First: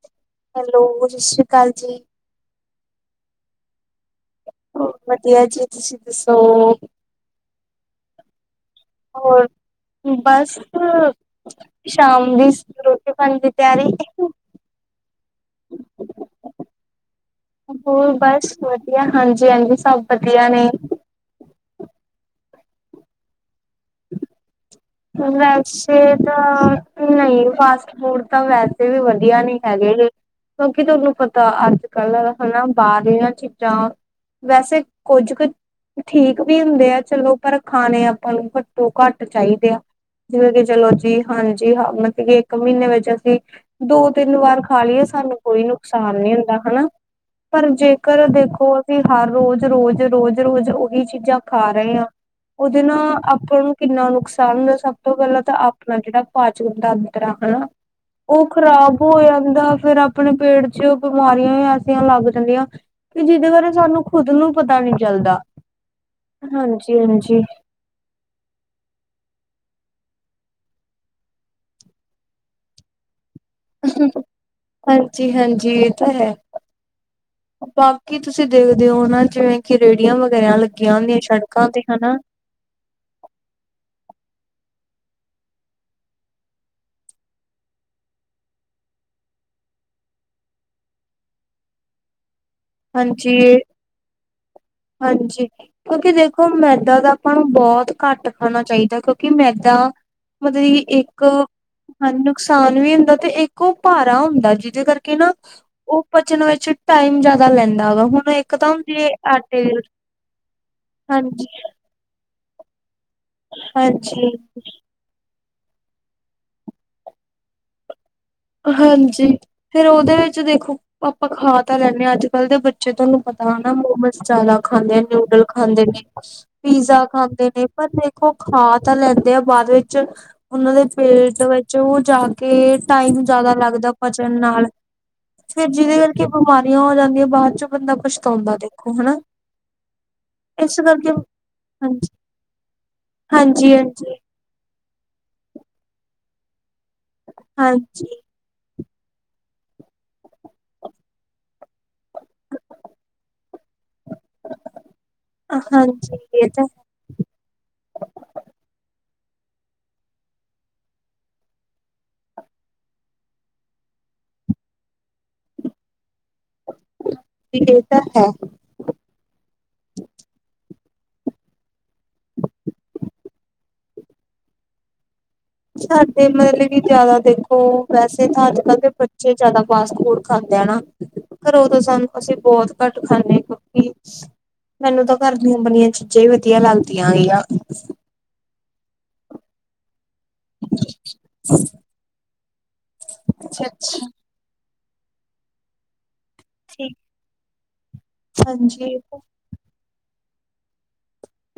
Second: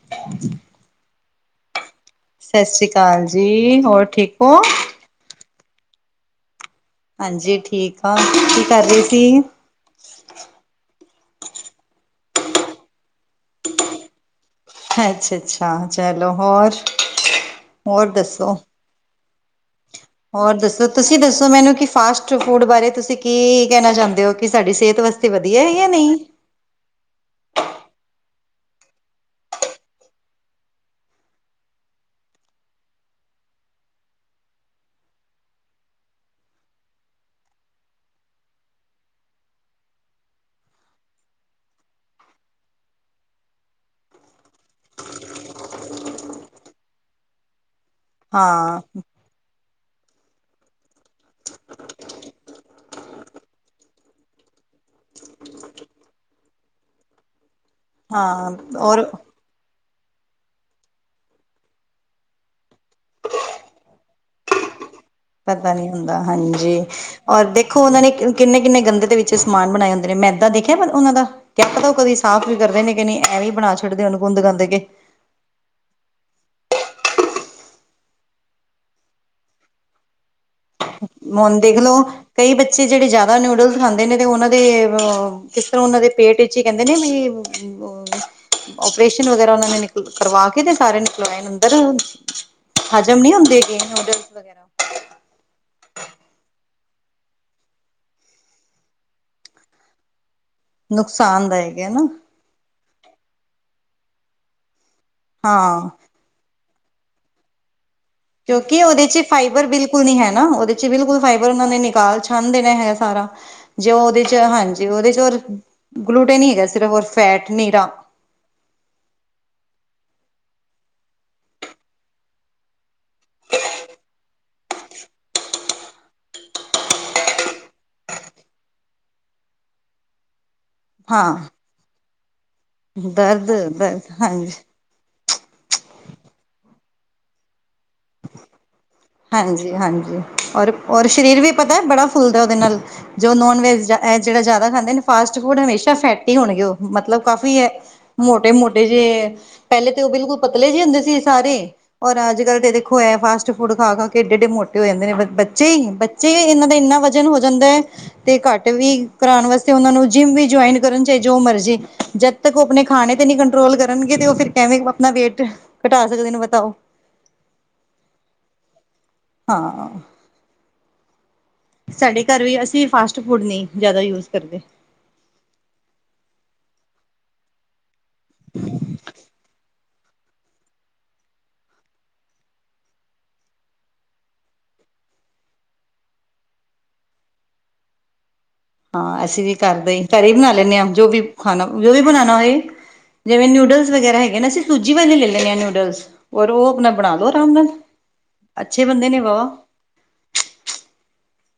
[inaudible] Hello, ਸਸ਼੍ਰੀ ਕਾਲ ਜੀ। ਸਸ਼੍ਰੀ ਕਾਲ ਜੀ, ਹੋਰ ਠੀਕ ਓ? ਵਦੀਆ ਜੀ, ਤੂਸੀ ਦੱਸੋ? ਹਾਂਜੀ ਠੀਕ ਆਂ, ਕੀ ਕਾਰ ਰੇ ਸੀ? ਬਾੱਸ ਸ਼ਾਮ ਦੀ ਰੋਟੀ ਪਾਨੀ ਦੀ ਤੇਆਰੀ। ਅੱਛ, ਅੱਛਾ ਚਲੋ ਹੋਰ-ਹੋਰ ਦੱਸੋ? ਕਿਆ ਹਾਂਜੀ-ਹਾਂਜੀ ਸ। ਹੋਰ ਦੱਸੋ, ਤੂਸੀ ਦੱਸੋ ਮੈਨੂੰ ਕੀ ਫਾਸਟ ਫੂਡ ਬਾਰੇ ਤੂਸੀ ਕੀ ਕੈਨਾ ਚਾਂਦੇ ਓ, ਕਿ ਸਾਡੀ ਸੇਤ ਵਸ [inaudible] ਨਾ, ਨਈ ਫਾਸਟ ਫੂਡ ਤਾਂ ਵੈਸੇ ਵੀ ਵਦੀਆ ਨੀ ਹੈਗੇ ਗੇ। ਕਿਉਂਕਿ ਤੂਆਨੂੰ ਪਤਾ, ਆੱਜ-ਕਾੱਲ ਹਨਾ ਬਾਰਲੀਆਂ ਚੀਜਾਂ ਵੈਸੇ ਕੁਝ ਕ ਠੀਕ ਵੀ ਹੁੰਦੇ ਐ ਚਲੋ, ਪਰ ਖਾਨੇ ਅਪਾਂ ਨੂੰ ਘੱਟੋ-ਘਾੱਟ ਚਾਈਦੇ ਆ। ਜਿਵੇਂ ਕਿ ਚਲੋ ਜੀ, ਹਾਂਜੀ, ਹਾਂ ਮਤਲਬ ਕਿ ਇੱਕ ਮ੍ਹੀਨੇ ਵਿੱਚ ਅਸੀ ਦੋ ਤਿੰਨ ਵਾਰ ਖਾ ਲੀਏ, ਸਾਨੂੰ ਕੋਈ ਨੁਕਸਾਨ ਨੀ ਹੁੰਦਾ, ਹਨਾ। ਪਰ ਜੇਕਰ ਹਾਂ ਦੇਖੋ ਅਸੀ ਹਰ ਰੋਜ ਰੋਜ, ਰੋਜ, ਰੋਜ ਓਹੀ ਚੀਜਾਂ ਖਾ ਰਏ ਆਂ। ਓਦੇ ਨਾ ਆਪਾਂ ਨੂੰ ਕਿੰਨਾ ਨੁਕਸਾਨ ਦਸ ਸਬ ਤੋਂ ਪ੍ਹੈਲਾਂ ਤਾਂ ਆਪਣਾ ਜੇੜਾ ਪਾਚਨ ਤਂਤਰ ਆ, ਹਣਾ, ਓ ਹਾਂ ਖ਼ਰਾਬ ਔਰ ਹੋਏਆ ਦਾ ਫੇਰ ਆਪਨੇ ਪੇਟ ਚ ਬਿਮਾਰੀਆਂ ਈ ਐਸੀਆਂ ਲੱਗ ਜਾਂਦੀਆਂ, ਕੀ ਜਿਦੇ ਬਾਰੇ ਸਾਨੂੰ ਖੁਦ ਨੂੰ ਪਤਾ ਨੀ ਚੱਲਦਾ, ਪਤਾ ਨਹੀਂ ਹੁੰਦਾ ਹਾਂਜੀ ਹਾਂਜੀ-ਹਾਂਜੀ। ਔਰ ਦੇਖੋ ਉਨਾਂ ਨੇ ਕਿੰਨੇ-ਕਿੰਨੇ ਗੰਦੇ ਦੇ ਵਿੱਚ ਸਮਾਨ ਬਣਾਏ ਹੁੰਦੇ ਨੇ, ਮੈਦਾਂ ਦੇਖੇਆ ਪਰ ਉਨਾਂ ਦਾ। ਕੇਆ ਪਤਾਂ ਓ ਕਦੀ ਸਾਫ਼ ਵੀ ਕਰਦੇ ਨੇ ਕਿ ਨਈ, ਐਂਵੇ ਈ ਬਨਾ ਛਡਦੇ ਓਨੂੰ ਗੁੰਦ-ਗਾਂਦ ਕੇ। ਜੀ ਹਾਂਜੀ, ਏ ਤਾ ਹੈ। ਬਾਕੀ ਤੂਸੀ ਦੇਖਦੇ ਓ, ਓਨਾ ਜਿਵੇਂ ਕਿ ਰੇੜੀਆਂ ਵਗੈਰਾ ਲੱਗੀਆਂ ਹੁੰਦੀਆਂ, ਸ਼ੜਕਾਂ ਤੇ, ਹਨਾ। ਕਈਂ ਬੱਚੇ ਜੇੜੇ ਜਾਦਾ ਨਿਊਡਲਸ ਖਾਂਦੇ ਨੇ, ਤੇ ਓਨਾਂ ਦੇ ਅ ਕਿਸ ਤਰਾਂ ਉਨਾਂ ਦੇ ਪੇਟ ਏਚ ਈ ਕੈਂਦੇ ਨੇ ਵੀ ਓਪਰੇਸ਼ਨ ਵਗੈਰਾ ਉਨਾਂ ਨੇ ਨਿਕਲ ਕਰਵਾ ਕੇ, ਤੇ ਸਾਰੇ ਨਿਕਲਵਾਏ ਅੰਦਰ ਹਜਮ ਨੀ ਹੁੰਦੇ ਹਾਂਜੀ ਹੈਗੇ ਨੂਡਲਸ ਵਗੈਰਾ। ਹਾਂਜੀ, ਕਿਉਂਕਿ ਦੇਖੋ ਮੈਦਾਂ ਤਾ ਆਪਾਂ ਨੂੰ ਬੋਤ ਘਾੱਟ ਖਾਨਾ ਚਾਈਦਾ, ਕਿਉਂਕਿ ਮੈਦਾਂ ਮਤਲਬ ਈ ਇੱਕ ਨੁਕਸਾਨਦਾਇਕ ਹੈ ਨਾ ਹਨ ਕਸਾਨ ਵੀ ਹੁੰਦੈ, ਤੇ ਇੱਕ ਓ ਭਾਰਾ ਹੁੰਦੈ, ਜਿਦੇ ਕਾਰਕੇ ਨਾ ਹਾਂ। ਪਚਨ ਵਿੱਚ ਟਾਈਮ ਜਾਦਾ ਲੈਂਦਾ ਹੈਗਾ ਹੁਣ ਇੱਕ ਤਾਂ ਕਿਉਂਕਿ ਓਦੇ ਜੇ ਚ ਆਟੇ ਫਾਈਬਰ ਦੇ ਬਿਲਕੁਲ ਨੀ ਹੈ ਨਾ, ਓਦੇ ਚ ਬਿਲਕੁਲ ਹਾਂਜੀ ਫਾਈਬਰ ਓਨਾਂ ਨੇ ਨਿਕਾਲ, ਛਾੱਨ ਦੇਨਾ ਹੈਗਾ ਸਾਰਾ। ਜੋ ਓਦੇ ਹਾਂਜੀ ਚ ਹਾਂਜੀ, ਉਦੇ ਚ ਔਰ ਗੂਲੂਟੇਨ ਈ ਹੈਗਾ ਸਿਰਫ, ਹੋਰ ਫੈਟ ਨੀਰਾ। ਹਾਂਜੀ ਫੇਰ ਉਹਦੇ ਵਿੱਚ ਦੇਖੋ ਆਪਾਂ ਖਾ ਤਾਂ ਲੈਂਦੇ ਹਾਂ ਅੱਜ ਕੱਲ ਦੇ ਬੱਚੇ ਤੁਹਾਨੂੰ ਪਤਾ ਹਨਾ ਮੋਮਸ ਜ਼ਿਆਦਾ ਖਾਂਦੇ ਆ ਨਿੂਡਲ ਖਾਂਦੇ ਨੇ। ਪੀਜ਼ਾ ਖਾਂਦੇ ਨੇ ਪਰ ਦੇਖੋ ਖਾ ਤਾਂ ਲੈਂਦੇ ਆ ਬਾਅਦ ਵਿੱਚ ਉਹਨਾਂ ਦੇ ਹਾਂ ਪੇਟ ਵਿੱਚ ਉਹ ਜਾ ਕੇ ਟਾਈਮ ਦਰਦ ਜ਼ਿਆਦਾ ਲੱਗਦਾ ਦਰਦ ਪਚਣ ਹਾਂਜੀ ਨਾਲ ਫੇਰ ਜਿਹਦੇ ਕਰਕੇ ਬਿਮਾਰੀਆਂ ਹੋ ਜਾਂਦੀਆਂ ਬਾਅਦ ਚ ਕੁਸ਼ ਤਾਂ ਹੁੰਦਾ ਦੇਖੋ। ਹਾਂਜੀ ਹਾਂਜੀ ਔਰ ਇਸ ਔਰ ਕਰਕੇ ਸਰੀਰ ਵੀ ਪਤਾ ਬੜਾ ਹਾਂਜੀ, ਫੁੱਲਦਾ ਉਹਦੇ ਨਾਲ। ਜੋ ਨੋਨ ਹਾਂਜੀ, ਵੈਜ ਜਾ ਹਾਂਜੀ, ਇਹ ਜਿਹੜਾ ਜ਼ਿਆਦਾ ਖਾਂਦੇ ਨੇ ਫਾਸਟ ਫੂਡ ਹਮੇਸ਼ਾ ਫੈਟੀ ਹੋਣਗੇ ਉਹ ਮਤਲਬ ਕਾਫੀ ਹਾਂਜੀ। ਮੋਟੇ ਮੋਟੇ ਜੇ ਪਹਿਲੇ ਤੇ ਉਹ ਬਿਲਕੁਲ ਪਤਲੇ ਜਿਹੇ ਹੁੰਦੇ ਸੀ ਸਾਰੇ ਔਰ ਅੱਜ [unintelligible] ਫਾਸਟ ਫੂਡ ਖਾ ਕੇ ਏਡੇ ਏਡੇ ਮੋਟੇ ਹੋ ਜਾਂਦੇ ਨੇ ਬੱਚੇ ਹੀ ਹਾਂਜੀ, ਬੱਚੇ ਇਹ ਤਾਂ ਇਹਨਾਂ ਦਾ ਇੰਨਾ ਨੂੰ ਹੋ ਜਾਂਦਾ ਤੇ ਘੱਟ ਵੀ ਕਰਉਣ ਵਾਸਤੇ ਉਹਨਾਂ ਨੂੰ ਜਿੰਮ ਵੀ ਜੁਆਇਨ ਕਰਨ ਚਾਹੇ ਜੋ ਮਰਜ਼ੀ ਜ ਜਦੋਂ ਤੱਕ ਉਹ ਆਪਣੇ ਖਾਣੇ ਤੇ ਨੀ ਕੰਟਰੋਲ ਕਰਨਗੇ ਤੇ ਉਹ ਫੇਰ ਕੈਵੇਂ ਆਪਣਾ ਵੇਟ ਘਟਾ ਸਕਦੇ ਨੇ ਬਤਾਓ। ਫੇਰ ਓੁਹ ਤਾਂ ਹੈ। ਹਾਂ। ਸਾਡੇ ਘਰ ਵੀ ਅਸੀਂ ਫਾਸਟ ਫੂਡ ਨਹੀਂ ਜ਼ਿਆਦਾ ਯੂਜ ਕਰਦੇ। ਸਾਡੇ ਮਤਲਬ ਕਿ ਜਿਆਦਾ ਦੇਖੋ ਵੈਸੇ ਤਾਂ ਅੱਜ ਕੱਲ੍ਹ ਦੇ ਬੱਚੇ ਜ਼ਿਆਦਾ ਫਾਸਟਫੂਡ ਖਾਂਦੇ ਆ ਨਾ ਫੇਰ ਓੁਦੋਂ ਸਾਨੂੰ ਅਸੀਂ ਬਹੁਤ ਘੱਟ ਖਾਂਦੇ ਕਿਉਂਕਿ ਮੈਨੂੰ ਤਾਂ ਘਰ ਦੀਆਂ ਬਣੀਆਂ ਚੀਜ਼ਾਂ ਹੀ ਵਧੀਆ ਲੱਗਦੀਆਂ ਹੈਗੀਆਂ। ਹਾਂ ਅਸੀਂ ਵੀ ਕਰਦੇ ਹੀ ਘਰੇ ਹੀ ਬਣਾ ਲੈਂਦੇ ਹਾਂ ਜੋ ਵੀ ਖਾਣਾ ਜੋ ਵੀ ਬਣਾਉਣਾ ਹੋਏ ਜਿਵੇਂ ਅੱਛਾ, ਨੂਡਲਸ ਅੱਛਾ। ਵਗੈਰਾ ਹੈ [unintelligible] ਅਸੀਂ ਸੂਜੀ ਵਾਲੇ ਲੈ ਲੈਣੇ ਹਾਂ ਨੂਡਲਸ ਔਰ ਉਹ ਆਪਣਾ ਠੀਕ ਬਣਾ ਲੋ ਆਰਾਮ ਨਾਲ। ਅੱਛੇ ਹਾਂਜੀ। ਬਣਦੇ ਨੇ ਵਾਹ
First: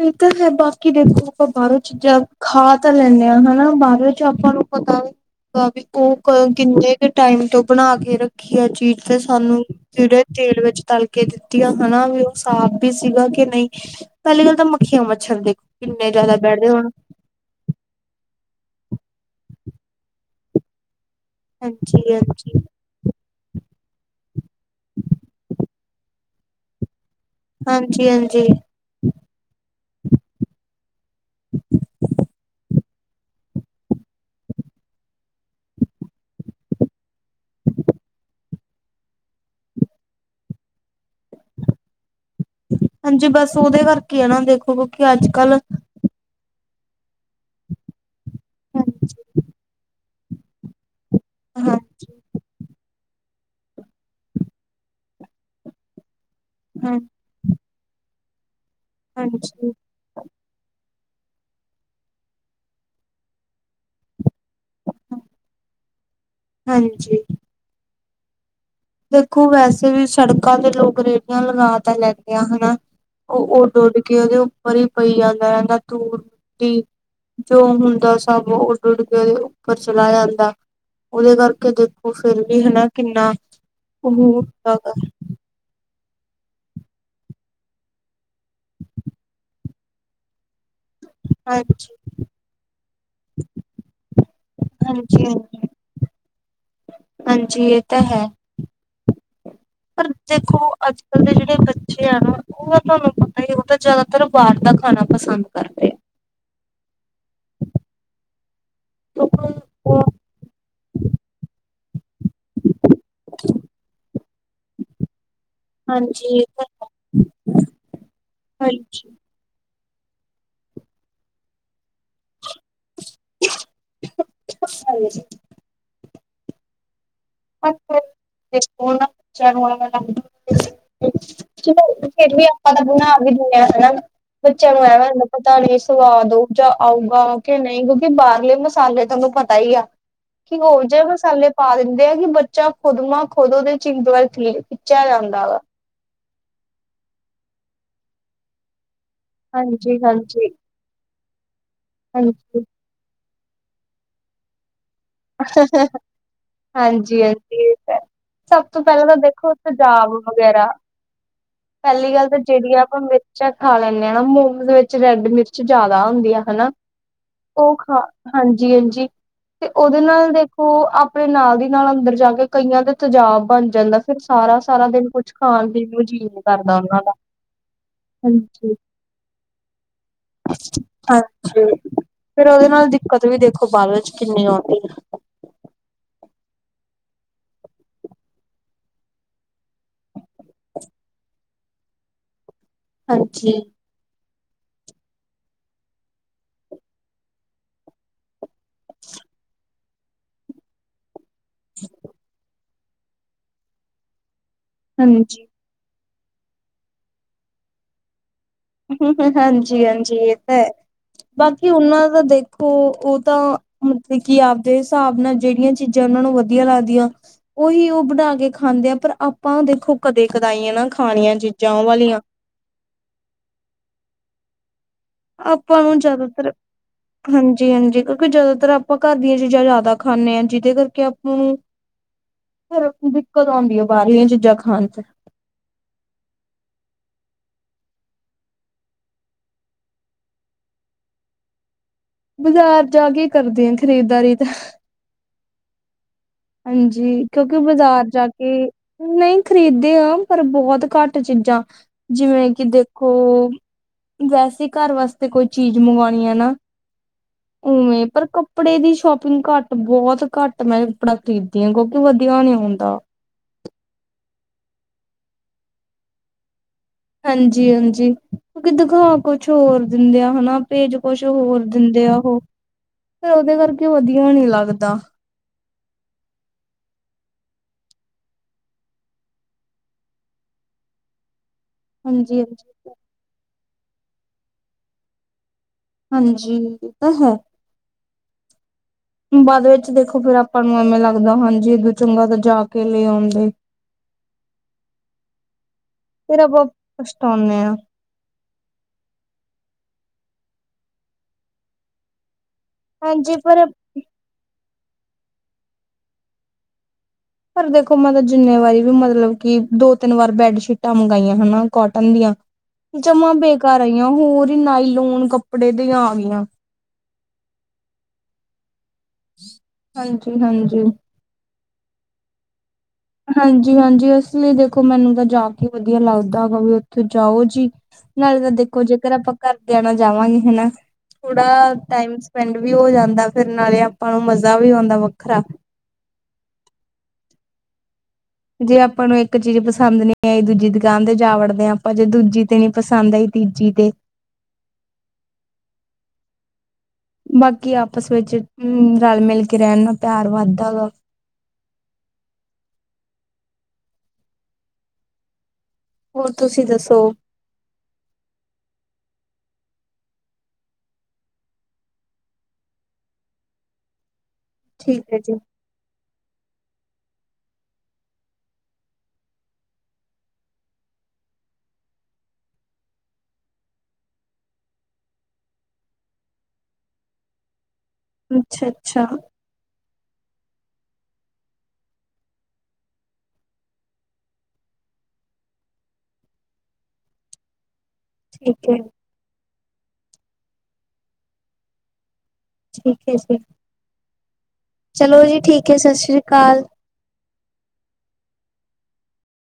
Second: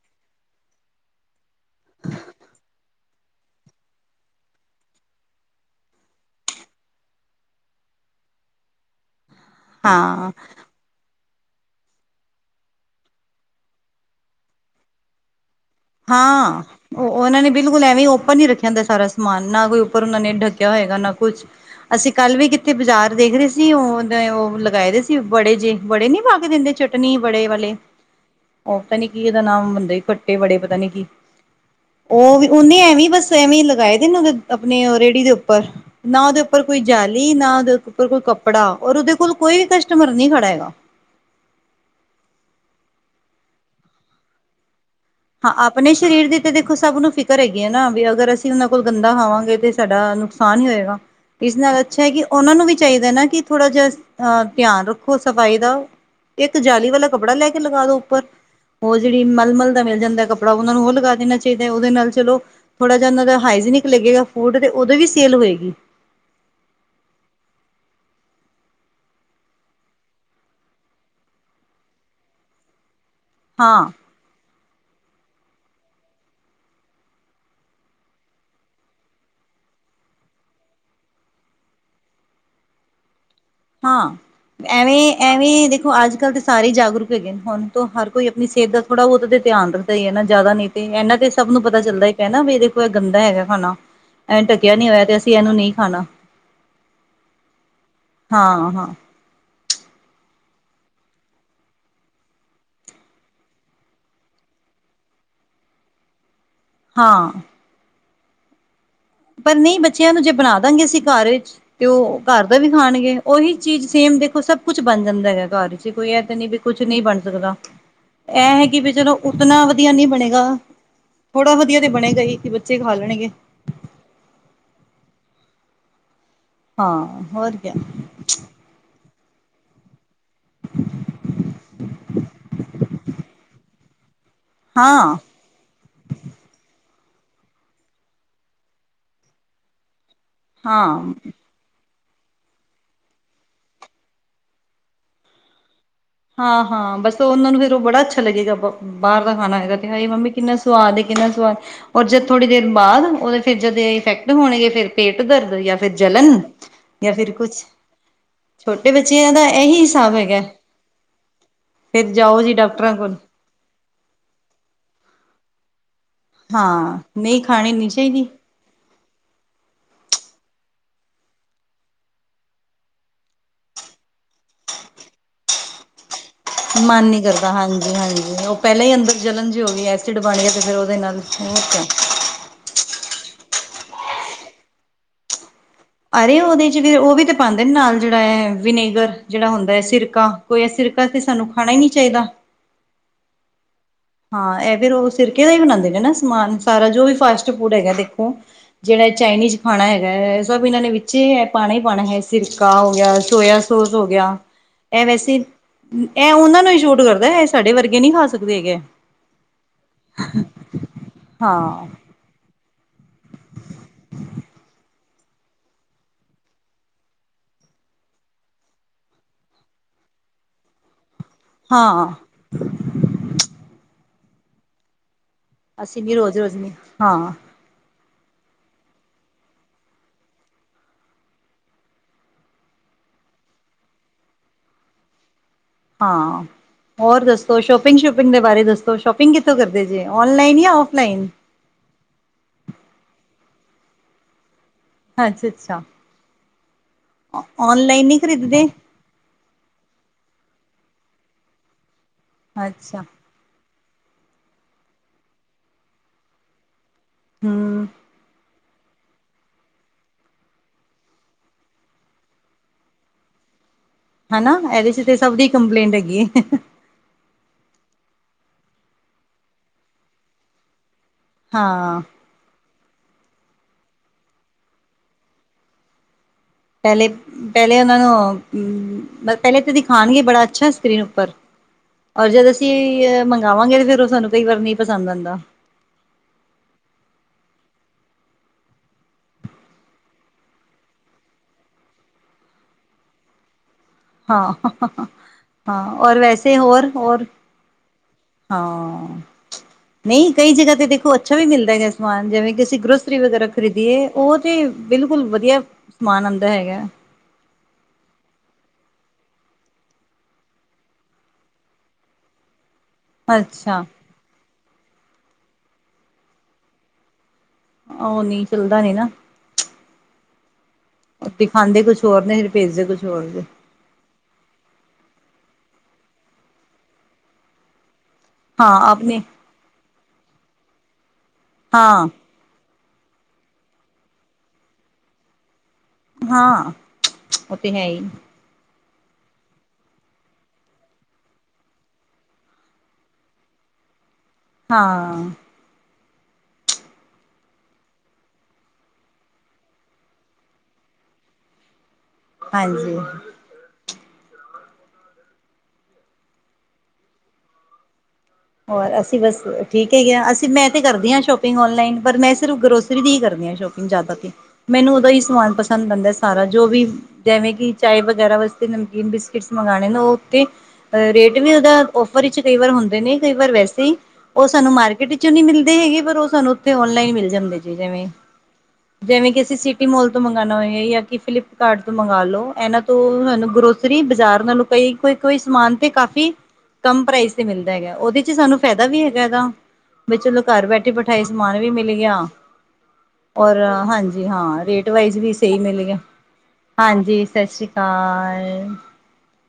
ਇਹ ਤਾਂ ਹੈ ਬਾਕੀ ਦੇਖੋ ਆਪਾਂ ਬਾਹਰੋ ਚੀਜ਼ਾਂ ਖਾ ਤਾਂ ਲੈਂਦੇ ਹਾਂ ਹਨਾ ਬਾਅਦ ਚ ਆਪਾਂ ਨੂੰ ਪਤਾ ਵੀ ਉਹ ਕਿੰਨੇ ਕੁ ਟਾਈਮ ਤੋਂ ਬਣਾ ਕੇ ਰੱਖੀ ਆ ਚੀਜ਼ ਤੇ ਸਾਨੂੰ ਜਿਹੜੇ ਹਾਂ ਤੇਲ ਵਿੱਚ ਤਲ ਕੇ ਦਿੱਤੀਆਂ ਹੈਨਾ ਵੀ ਉਹ ਸਾਫ਼ ਵੀ ਸੀਗਾ ਕਿ ਨਹੀਂ ਪਹਿਲੀ ਗੱਲ ਮੱਖੀਆਂ ਮੱਛਰ ਦੇਖੋ ਕਿੰਨੇ ਜ਼ਿਆਦਾ ਹਾਂ ਬੈਠਦੇ ਹੁਣ ਉਹ ਉਹ ਇਹਨਾਂ ਨੇ ਬਿਲਕੁਲ ਐਵੇਂ ਓਪਨ ਨਹੀਂ ਰੱਖਿਆ ਹੁੰਦਾ ਸਾਰਾ ਸਮਾਨ ਨਾ ਕੋਈ ਉੱਪਰ ਉਹਨਾਂ ਨੇ ਢੱਕਿਆ ਹੋਏਗਾ ਨਾ ਕੁਛ। ਹਾਂਜੀ ਅਸੀਂ ਕੱਲ ਵੀ ਹਾਂਜੀ ਕਿੱਥੇ ਬਾਜ਼ਾਰ ਦੇਖਰੇ ਸੀ ਜੀ ਉਹ ਉਹ ਲਗਾਏ ਦੇ ਸੀ ਬੜੇ ਜੇ ਬੜੇ ਨੀ ਪਾਕੇ ਦਿੰਦੇ ਚ ਚਟਨੀ ਬੜੇ ਵਾਲੇ ਹਾਂਜੀ ਹਾਂਜੀ ਉਹ ਪਤਾ ਨੀ ਕੀ ਓੁਹਦਾ ਨਾਮ [unintelligible] ਕੱਟੇ ਬੜੇ ਪਤਾ ਨੀ ਕੀ ਉਹ ਵੀ ਉਹਨੇ ਐਵੇਂ ਬਸ ਐਵੇਂ ਲਗਾਏ ਦੇ ਨੇ ਆਪਣੀ ਓੁਹ ਰੇਹੜੀ ਦੇ ਉੱਪਰ। ਨਾ ਉਹਦੇ ਉੱਪਰ ਕੋਈ ਜਾਲੀ ਨਾ ਉਹਦੇ ਉੱਪਰ ਕੋਈ ਕੱਪੜਾ ਔਰ ਉਹਦੇ ਕੋਲ ਕੋਈ ਵੀ ਕਸਟਮਰ ਨਹੀਂ ਖੜਾ ਹੈਗਾ। ਹਾਂਜੀ ਬਸ ਉਹਦੇ ਕਰਕੇ ਆ ਨਾ ਦੇਖੋ। ਕਿਉਂਕਿ ਅੱਜ ਕੱਲ ਹਾਂ ਆਪਣੇ ਸਰੀਰ ਦੀ ਤੇ ਦੇਖੋ ਸਭ ਨੂੰ ਫਿਕਰ ਹੈਗੀ ਹੈ ਨਾ ਵੀ ਅਗਰ ਅਸੀਂ ਅਸੀਂ ਉਹਨਾਂ ਕੋਲ ਗੰਦਾ ਖਾਵਾਂਗੇ ਤੇ ਸਾਡਾ ਨੁਕਸਾਨ ਹੀ ਹੋਏਗਾ। ਇਸ ਹਾਂ ਨਾਲ ਅੱਛਾ ਹੈ ਕਿ ਉਹਨਾਂ ਨੂੰ ਵੀ ਚਾਹੀਦਾ ਨਾ ਕਿ ਥੋੜ੍ਹਾ ਜਿਹਾ ਅਹ ਧਿਆਨ ਰੱਖੋ ਸਫ਼ਾਈ ਦਾ। ਇੱਕ ਜਾਲੀ ਹਾਂ ਵਾਲਾ ਕੱਪੜਾ ਲੈ ਕੇ ਲਗਾ ਦੋ ਉੱਪਰ। ਉਹ ਜਿਹੜੀ ਮਲਮਲ ਹਾਂਜੀ ਦਾ ਮਿਲ ਜਾਂਦਾ ਹੈ ਕੱਪੜਾ ਉਹਨਾਂ ਨੂੰ ਉਹ ਲਗਾ ਦੇਣਾ ਚਾਹੀਦਾ ਹੈ ਉਹਦੇ ਨਾਲ ਚਲੋ ਥੋੜਾ ਜਿਹਾ ਉਹਨਾਂ ਦਾ ਹਾਈਜੀਨਿਕ ਲੱਗੇਗਾ ਫੂਡ ਤੇ ਉਦੋਂ ਵੀ ਸੇਲ ਹੋਏਗੀ। ਹਾਂਜੀ। ਦੇਖੋ ਵੈਸੇ ਵੀ ਸੜਕਾਂ ਤੇ ਲੋਕ ਰੇਹੜੀਆਂ ਲਗਾ ਤਾਂ ਲੈਂਦੇ ਆ ਹਨਾ ਓ ਉੱਡ- ਹਾਂ ਉੱਡ ਕੇ ਓਦੇ ਉੱਪਰ ਈ ਪਈ ਜਾਂਦਾ ਰੇਂਦਾ ਧੂੜ ਮਿੱਟੀ। ਜੋ ਹੁੰਦਾ ਸਭ ਉੱਡ -ਉੱਡ ਕੇ ਓਦੇ ਉੱਪਰ ਚਲਾ ਜਾਂਦਾ। ਓਦੇ ਕਰਕੇ ਦੇਖੋ ਫੇਰ ਵੀ ਹਨਾ ਕਿੰਨਾ ਹਾਂ, ਉਹ ਹੁੰਦਾ ਗਾ ਐਵੇਂ ਐਵੇਂ ਦੇਖੋ ਅੱਜ- ਕੱਲ੍ਹ ਤਾਂ ਸਾਰੇ ਜਾਗਰੂਕ ਹੈਗੇ ਨੇ, ਹੁਣ ਤੋਂ ਹਰ ਕੋਈ ਆਪਣੀ ਸਿਹਤ ਦਾ ਥੋੜ੍ਹਾ ਬੋਤਾ ਤਾ ਧਿਆਨ ਰੱਖੇ। ਸਹੀ ਨਾ ਜ਼ਿਆਦਾ ਨੀ ਤੇ, ਏਨਾਂ ਤੇ ਸਭ ਨੂੰ ਪਤਾ ਹਾਂਜੀ ਚੱਲਦਾ ਈ ਪਿਆ ਨਾ ਕੀ ਏਦੇ ਕੋਲ ਗੰਦਾ ਹੈਗਾ ਖਾਣਾ। ਐਂ ਢੱਕਿਆ ਨੀ ਹੋਇਆ ਤੇ ਹਾਂਜੀ ਅਸੀਂ ਏਨੂੰ ਹਾਂਜੀ ਨਈ ਖਾਣਾ। ਹਾਂਜੀ, ਏ ਤਾਂ ਹੈ। ਹਾਂ, ਹਾਂ। ਪਰ ਦੇਖੋ ਅੱਜ-ਕੱਲ ਦੇ ਜੇੜੇ ਬੱਚੇ ਐ ਨਾ ਓ ਤੁਆਨੂੰ ਪਤਾ ਈ ਆ ਓ ਤਾਂ ਜ਼ਿਆਦਾਤਰ ਬਾਰ ਦਾ ਖਾਣਾ ਪਸੰਦ ਕਰਦੇ ਆ। ਹਾਂ। ਆ ਪਰ ਨਈ ਉਹ ਬੱਚੇਆਂ ਨੂੰ ਜੇ ਬਣਾਦਾਂਗੇ ਅਸੀ ਘਰ ਤੇ ਓ ਘਰ ਦਾ ਵੀ ਖਾਣਗੇ ਉਹੀ ਚੀਜ਼ ਸੇਮ ਦੇਖੋ ਸਭ ਕੁਛ ਬਣ ਜਾਂਦਾ ਹੈਗਾ। ਘਰ ਚ ਕੋਈ ਐ ਤੇ ਹਾਂਜੀ ਨੀ ਵੀ ਕੁਛ ਨਈ ਬਣ ਸਕਦਾ, ਐ ਹੈ ਕੀ ਵੀ ਚਲੋ ਹਾਂਜੀ ਉਤਨਾ ਵਧੀਆ ਨਈ ਬਣੇਗਾ, ਥੋੜਾ ਵਧੀਆ ਤੇ ਬਣੇਗਾ ਹੀ ਕਿ ਬੱਚੇ ਖਾ ਲੈਣਗੇ। ਹਾਂਜੀ। ਹਾਂ ਹੋਰ ਕਿਆ ਤੇ ਸਕੂਲ ਨਾ ਬੱਚਿਆਂ ਨੂੰ ਔਏਲ ਵਾਲਾ ਨਈ ਭੇਜਦੇ, ਚਲੋ ਫਿਰ ਵੀ ਆਪਾਂ ਤਾ ਬਣਾ ਵੀ ਦਿੰਦੇੇ ਆ ਹਨਾ, ਬੱਚਿਆਂ ਨੂੰ ਐਵੇ ਹਾਂ ਦਾ ਪਤਾ ਨਈ ਸਵਾਦ ਊ ਜਾ ਆਊਗਾ ਕੇ ਨਈ, ਕਿਉਂਕਿ ਬਾਹਰਲੇ ਮਸਾਲੇ ਤੁਆਨੂੰ ਪਤਾ ਈ ਆ। ਕੀ ਹੋਰ ਜੇ ਹਾਂ ਮਸਾਲੇ ਪਾ ਦਿੰਦੇ। ਕਿ ਬੱਚਾ ਖੁਦਮਾ- ਖੁਦ ਓਦੇ ਚਿੰਦਾਰਖੇ ਖਿੱਚਿਆ ਜਾਂਦਾ ਵਾ। ਹਾਂ- ਹਾਂ ਬਸ ਓਨਾਂ ਨੂੰ ਫੇਰ ਓ ਬੜਾ ਅੱਛਾ ਲੱਗੇਗਾ ਬ ਬਾਰ ਦਾ ਖਾਣਾ ਹੈਗਾ ਕੇ ਹਾਂਜੀ, ਹਾਏ ਮੰਮੀ ਹਾਂਜੀ, ਕਿੰਨਾ- ਸਵਾਦ ਕਿੰਨਾ ਸਵਾਦ ਔਰ ਜਦ ਥੋੜੀ ਹਾਂਜੀ। ਦੇਰ ਬਾਅਦ ਓਦੇ ਫਿਰ ਜਦ ਏ ਇਫੈਕਟ ਹੋਣਗੇ, ਫੇਰ ਪੇਟ ਦਰਦ ਜਾ ਫਿਰ ਜਲਨ ਜਾ ਹਾਂਜੀ, ਫਿਰ ਹਾਂਜੀ ਕੁਛ। ਇਹ ਤਾਂ ਹੈ। ਸਭ ਤੋਂ ਛੋਟੇ ਪਹਿਲਾਂ ਤਾਂ ਬੱਚੇਆਂ ਦਾ ਦੇਖੋ ਏਹੀ ਤੇਜ਼ਾਬ ਹਿਸਾਬ ਹੈਗਾ, ਵਗੈਰਾ ਫਿਰ ਜਾਓ ਜੀ ਡਾਕਟਰਾਂ ਕੋਲ। ਚਲ ਖਾ ਲੈਂਦੇ ਹਨਾ, ਮੋਮਜ਼ ਵਿੱਚ ਰੈਡ ਮਿਰਚ ਜਾਦਾ ਹੁੰਦੀ ਐ ਤੇ ਹਨਾ, ਹਾਂ ਨਹੀਂ ਖਾਣੀ ਉਹ ਨੀ ਖਾ ਚਾਹੀਦੀ ਹਾਂਜੀ- ਹਾਂਜੀ। ਉਦੇ ਨਾਲ ਦੇਖੋ ਆਪਣੇ ਨਾਲ ਦੀ ਨਾਲ ਅੰਦਰ ਜਾ ਕੇ ਕਈਆਂ ਦੇ ਤਜਾਬ ਬਣ ਜਾਂਦਾ। ਫੇਰ ਸਾਰਾ- ਸਾਰਾ ਦਿਨ ਕੁਛ ਖਾਣ-ਪੀਣ ਨੂੰ ਅਜੀਬ। ਮਨ ਨੀ ਕਰਦਾ ਹਾਂਜੀ- ਹਾਂਜੀ, ਉਹ ਪੇਲਾਂ ਈ ਅੰਦਰ ਜਲਣ ਜਿ ਹੋ ਗਈ ਐਸਿਡ ਬਣ ਗਿਆ ਤੇ ਫੇਰ ਓਦੇ ਨਾਲ ਔਰ ਹਾਂਜੀ ਕਿਆ। ਫੇਰ ਓਦੇ ਨਾਲ ਦਿੱਕਤ ਵੀ ਦੇਖੋ ਬਾਅਦ ਵਿੱਚ ਕਿੰਨੀਆ ਅਰੇ ਉਦੇ ਚ ਫਿਰ ਉਹ ਵੀ ਤੇ ਪਾਂਦੇ ਨੇ ਨਾਲ ਜੇੜਾ ਐ ਵਿਨੇਗਰ ਜੇੜਾ ਹੁੰਦਾ ਐ ਸਿਰਕਾ। ਕੋਈ ਐ ਸਿਰਕਾ ਤੇ ਸਾਨੂੰ ਖਾਣਾ ਈ ਨੀ ਚਾਈਦਾ। ਹਾਂਜੀ। ਹਾਂ, ਏ ਫਿਰ ਓ ਸਿਰਕੇ ਦਾ ਈ ਬਣਾਂਦੇ ਨੇ ਨਾ ਸਮਾਨ ਸਾਰਾ ਜੋ ਵੀ ਫਾਸਟ ਫੂਡ ਹੈਗਾ ਦੇਖੋ। ਜਿਵੇ ਚਾਈਨੀਜ਼ ਖਾਣਾ ਹੈਗਾ ਐ ਏ ਸਭ ਏਨਾਂ ਨੇ ਵਿੱਚ ਏ -ਈ ਪਾਣਾ ਈ ਪਾਣਾ ਹੈ ਸਿਰ ਕਾ ਹੋ ਗੇਆ, ਸੋਇਯਾ ਸੋਸ ਹੋ ਗੇਆ, ਏ ਵੈਸੇ ਹਾਂਜੀ ਏ ਓਨਾਂ ਨੂੰ ਈ ਛੂਟ ਕਰਦੇ, ਏ ਸਾਡੇ ਵਰਗੇ ਨੀ ਖਾ ਸਕਦੇ ਹੈਗੇ। ਹਾਂਜੀ- ਹਾਂਜੀ ਏ ਤਾਂ ਐ, ਬਾਕੀ ਹਾਂ ਓਨਾਂ ਦਾ ਦੇਖ ਓ- ਓ ਤਾਂ ਮਤਲਬ ਕੀ ਆਪਦੇ ਹਿਸਾਬ ਨਾਲ ਜੇੜੀਆਂ ਚੀਜ਼ਾਂ ਉਹਨਾਂ ਨੂੰ ਵਧੀਆ ਲੱਗਦੀਆਂ ਉਹੀ ਓ ਬਣਾ ਕੇ ਖਾਂਦੇ ਆ, ਪਰ ਆਪਾਂ ਦੇਖੋ ਕਦੇ ਕਦਾਈ ਆ ਖਾਣੀਆਂ ਚੀਜ਼ਾਂ ਉਹ ਹਾਂ ਵਾਲੀਆਂ ਆਪਾਂ ਨੂੰ ਅਸੀਂ ਨੀ ਰੋਜ਼ ਜਿਆਦਾਤਰ, ਰੋਜ਼ ਨੀ ਹਾਂ ਹਾਂਜੀ। ਜੀ ਹਾਂਜੀ, ਕਿਉਂਕਿ ਜਿਆਦਾਤਰ ਆਪਾਂ ਘਰ ਦੀਆਂ ਚੀਜ਼ਾਂ ਜ਼ਾਦਾ ਖਾਂਨੇ ਆ ਜਿਦੇ ਕਰਕੇ ਆਪਾਂ ਨੂੰ ਫਿਰ ਉਹ ਦਿੱਕਤ ਆਉਂਦੀ ਐ, ਬਾਰਲੀਆਂ ਚੀਜ਼ਾਂ ਖਾਣ 'ਚ। ਹਾਂ। ਹੋਰ ਦੱਸੋ? ਸ਼ੋਪਿੰਗ-ਸ਼ੂਪਿੰਗ ਦੇ ਬਾਰੇ ਦੱਸੋ? ਸ਼ੋਪਿੰਗ ਕਿੱਥੋਂ ਕਰਦੇ ਜੇ, ਔਨਲਾਈਨ ਜਾਂ ਔਫਲਾਈਨ। ਬਾਜ਼ਾਰ ਜਾ ਕੇ ਈ ਕਰਦੇ ਆ, ਖ਼ਰੀਦਦਾਰੀ ਤਾਂ। ਅੱਛਾ-ਅੱਛਾ। ਹਾਂਜੀ, ਕਿਉਂਕਿ ਬਾਜ਼ਾਰ ਨਹੀਂ ਜਾ ਖਰੀਦਦੇ ਕੇ ਨਹੀਂ ਖਰੀਦਦੇ ਆ। ਪਰ ਬਹੁਤ ਘੱਟ ਚੀਜ਼ਾਂ, ਜਿਵੇਂ ਕਿ ਅੱਛਾ ਦੇਖੋ ਜਾਂ ਅਸੀਂ ਘਰ ਵਾਸਤੇ ਕੋਈ ਚੀਜ਼ ਮੰਗਉਣੀ ਐ ਨਾ। ਹਮ ਉਵੇਂ ਪਰ ਕੱ ਕੱਪੜੇ ਦੀ ਸ਼ੋਪਿੰਗ ਘੱਟ, ਬਹੁਤ ਘੱਟ ਮੈਂ ਕੱਪੜਾ ਖ਼ਰੀਦੀ ਆ। ਕਿਉਂਕਿ ਵਧੀਆ ਨੀ ਆਉਂਦਾ। ਹਨਾ। ਇਹਦੇ 'ਚ ਤੇ ਸਭ ਦੀ ਕੰਪਲੇਂਟ ਹੈਗੀ। ਹਾਂਜੀ-ਹਾਂਜੀ, ਕਿਉਂਕਿ ਦਖਾ ਕੁਛ ਹੋਰ ਦਿੰਦੇ ਆ, ਹਨਾ। ਭੇਜ ਕੁਛ ਹੋਰ ਹਾਂ ਦਿੰਦੇ ਆ ਉਹ। ਫਿਰ ਉਹਦੇ ਕਰਕੇ ਵਧੀਆ ਨੀ ਲੱਗਦਾ। ਪਹਿਲੇ-ਪਹਿਲੇ ਉਹਨਾਂ ਨੂੰ ਅ ਮ ਪਹਿਲੇ ਤੇ ਦਿਖਾਣਗੇ ਬੜਾ ਅੱਛਾ ਸਕਰੀਨ ਉੱਪਰ ਔਰ ਜਦ ਅਸੀਂ ਹਾਂਜੀ-ਹਾਂਜੀ। ਇਹ ਮੰਗਵਾਂਗੇ ਤੇ ਫੇਰ ਉਹ ਸਾਨੂੰ ਕਈ ਵਾਰ ਨਹੀਂ ਪਸੰਦ ਆਂਦਾ। ਹਾਂਜੀ, ਇਹ ਹਾ। ਬਾਦ ਵਿੱਚ ਦੇਖੋ, ਫਿਰ ਆਪਾਂ ਨੂੰ ਐਵੇਂ ਲੱਗਦਾ। ਹਾਂਜੀ, ਇਦੋਂ ਚੰਗਾ ਤਾਂ ਜਾ ਕੇ ਲਿਆਉਦੇ। ਹਾਂ-ਹਾਂ। ਔਰ, ਫਿਰ ਵੈਸੇ ਆਪਾਂ ਹੋਰ-ਹੋਰ ਪਛਤਾਉਂਦੇ ਹਾਂ ਹਾਂ, ਨਹੀਂ ਕਈ ਜਗ੍ਹਾ ਤੇ ਦੇਖੋ, ਅੱਛਾ ਵੀ ਮਿਲਦਾ ਜੇ ਸਮਾਨ। ਜਿਵੇਂ ਕਿ ਅਸੀਂ ਗਰੋਸਰੀ ਹਾਂਜੀ ਵਗੈਰਾ ਪਰ ਖਰੀਦੀਏ। ਉਹ ਤੇ ਬਿਲਕੁਲ ਵਧੀਆ ਸਮਾਨ ਆਂਦਾ ਹੈਗਾ। ਪਰ ਦੇਖੋ, ਮੈਂ ਤਾਂ ਜਿੰਨੇ ਵਾਰੀ ਵੀ। ਮਤਲਬ ਕਿ ਦੋ-ਤਿੰਨ ਵਾਰ ਬੈਡਸ਼ੀਟਾਂ ਮੰਗਾਈਆਂ ਹਨਾ, ਕੋਟਨ ਦੀਆਂ। ਜਮਾਂ ਬੇਕਾਰ ਅੱਛਾ ਆਈਆਂ। ਹੋਰ ਈ ਨਾਈਲੋਣ ਕੱਪੜੇ ਦੀਆਂ ਆਗੀਆਂ। ਉਹ ਨੀ, ਚੱਲਦਾ ਨੀ ਨਾ। ਹਾਂਜੀ-ਹਾਂਜੀ। ਉਹ ਦਿਖਾਂਦੇ ਕੁਛ ਹੋਰ ਨੇ। ਫਿਰ ਭੇਜਦੇ ਕੁਛ ਹੋਰ ਨੇ ਹਾਂਜੀ-ਹਾਂਜੀ। ਇਸ ਲਈ ਦੇਖੋ, ਮੈਨੂੰ ਤਾਂ ਜਾ ਕੇ ਵਧੀਆ ਲੱਗਦਾ ਹੈਗਾ, ਵੀ ਉੱਥੇ ਜਾਓ ਜੀ। ਨਾਲੇ ਤਾਂ ਹਾਂ ਦੇਖੋ, ਜੇਕਰ ਆਪਣੇ ਆਪਾਂ ਘਰਦਿਆ ਨਾ ਜਾਵਾਂਗੇ, ਹਨਾ। ਥੋੜਾ ਹਾਂ ਟਾਈਮ ਸਪੇੰਡ ਵੀ ਹੋ ਜਾਂਦਾ। ਫਿਰ ਨਾਲੇ ਆਪਾਂ ਨੂੰ ਮਜ਼ਾ ਵੀ ਆਉਂਦਾ, ਵੱਖਰਾ। ਹਾਂ, ਉਹ ਤੇ ਹੈਈ। ਜੇ ਆਪਾਂ ਨੂੰ ਇੱਕ ਚੀਜ਼ ਪਸੰਦ ਨੀ ਆਈ। ਦੂਜੀ ਦੁਕਾਨ ਤੇ ਜਾ ਵੜਦੇ ਆ ਆਪਾਂ। ਜੇ ਦੂਜੀ ਤੇ ਨੀ ਪਸੰਦ ਆਈ ਤੀਜੀ ਤੇ ਹਾਂ। ਬਾਕੀ ਆਪਸ ਵਿੱਚ ਰਲ-ਮਿਲ ਕੇ ਰਹਿਣ ਨਾ ਪਿਆਰ ਵੱਧਦਾ ਵਾ। ਹਾਂਜੀ। ਹੋਰ ਤੁਸੀਂ ਦੱਸੋ? ਔਰ ਅਸੀਂ ਬਸ ਠੀਕ ਹੈਗੇ ਆ। ਅਸੀਂ, ਮੈਂ ਤੇ ਕਰਦੀ ਆ ਸ਼ੋਪਿੰਗ ਔਨਲਾਈਨ। ਪਰ ਮੈਂ ਸਿਰਫ਼ ਗਰੋਸਰੀ ਦੀ ਹੀ ਕਰਦੀ ਆ ਸ਼ੋਪਿੰਗ। ਜਿਆਦਾ ਤੇ ਮੈਨੂੰ ਠੀਕ ਉਹਦਾ ਹੈ ਈ ਜੀ ਸਮਾਨ ਪਸੰਦ ਆਂਦਾ ਸਾਰਾ। ਜੋ ਵੀ ਜਿਵੇਂ ਕਿ ਚਾਏ ਵਗੈਰਾ ਵਾਸਤੇ, ਨਮਕੀਨ, ਬਿਸਕਿਟਸ ਮੰਗਾਂਣੇ ਨੇ। ਉਹ ਓ ਤੇ ਰੇਟ ਵੀ ਉਹਦਾ, ਔਫਰ ਇੱਚ ਕਈ ਵਾਰ ਹੁੰਦੇ ਨੇ। ਕਈ ਵਾਰ ਵੈਸੇ ਈ। ਉਹ ਸਾਨੂੰ ਮਾਰਕੀਟ 'ਚੋਂ ਨੀ ਮਿਲਦੇ ਹੈਗੇ। ਪਰ ਉਹ ਸਾਨੂੰ ਉੱਥੇ ਔਨਲਾਈਨ ਮਿਲ ਜਾਂਦੇ ਜੇ। ਜਿਵੇਂ ਅੱਛਾ-ਅੱਛਾ ਜਿਵੇਂ ਕਿ ਅਸੀਂ ਸੀਟ ਟੀ ਮੋਲ ਤੋਂ ਮੰਗਾਣਾ ਹੋਏ। ਜਾਂ ਕਿ ਫਲਿੱਪਕਾਡ ਤੋਂ ਮੰਗਾਲੋ। ਐਂਨਾਂ ਤੋਂ ਤਹਾਨੂੰ ਗ੍ਰੋਸਰੀ ਬਾਜ਼ਾਰ ਨਾਲੋਂ ਪ‌ਏ ਕੋਈ ਕੋਈ ਸਮਾਨ ਤੇ ਕਾਫ਼ੀ, ਕੰਮ ਪ੍ਰਾਈਜ਼ ਤੇ ਮਿਲਦਾ ਹੈਗਾ। ਓਦੇ 'ਚ ਸਾਨੂੰ ਠੀਕ ਹੈ ਫ਼ਾਇਦਾ ਵੀ ਹੈਗਾ ਗਾ। ਵੀ ਚਲੋ, ਘਰ ਬੈਠੇ-ਬਿਠਾਏ ਸਮਾਨ ਵੀ ਮਿਲ ਗਿਆ। ਠੀਕ ਹੈ ਜੀ। ਔਰ, ਹਾਂਜੀ ਹਾਂ। ਰੇਟ ਵਾਈਜ਼ ਚਲੋ ਵੀ ਜੀ ਸਈ ਠੀਕ ਹੈ ਸਤਿ ਮਿਲਗੇ। ਸ੍ਰੀ ਅਕਾਲ। ਹਾਂਜੀ, ਸਸ਼੍ਰੀਕਾਲ।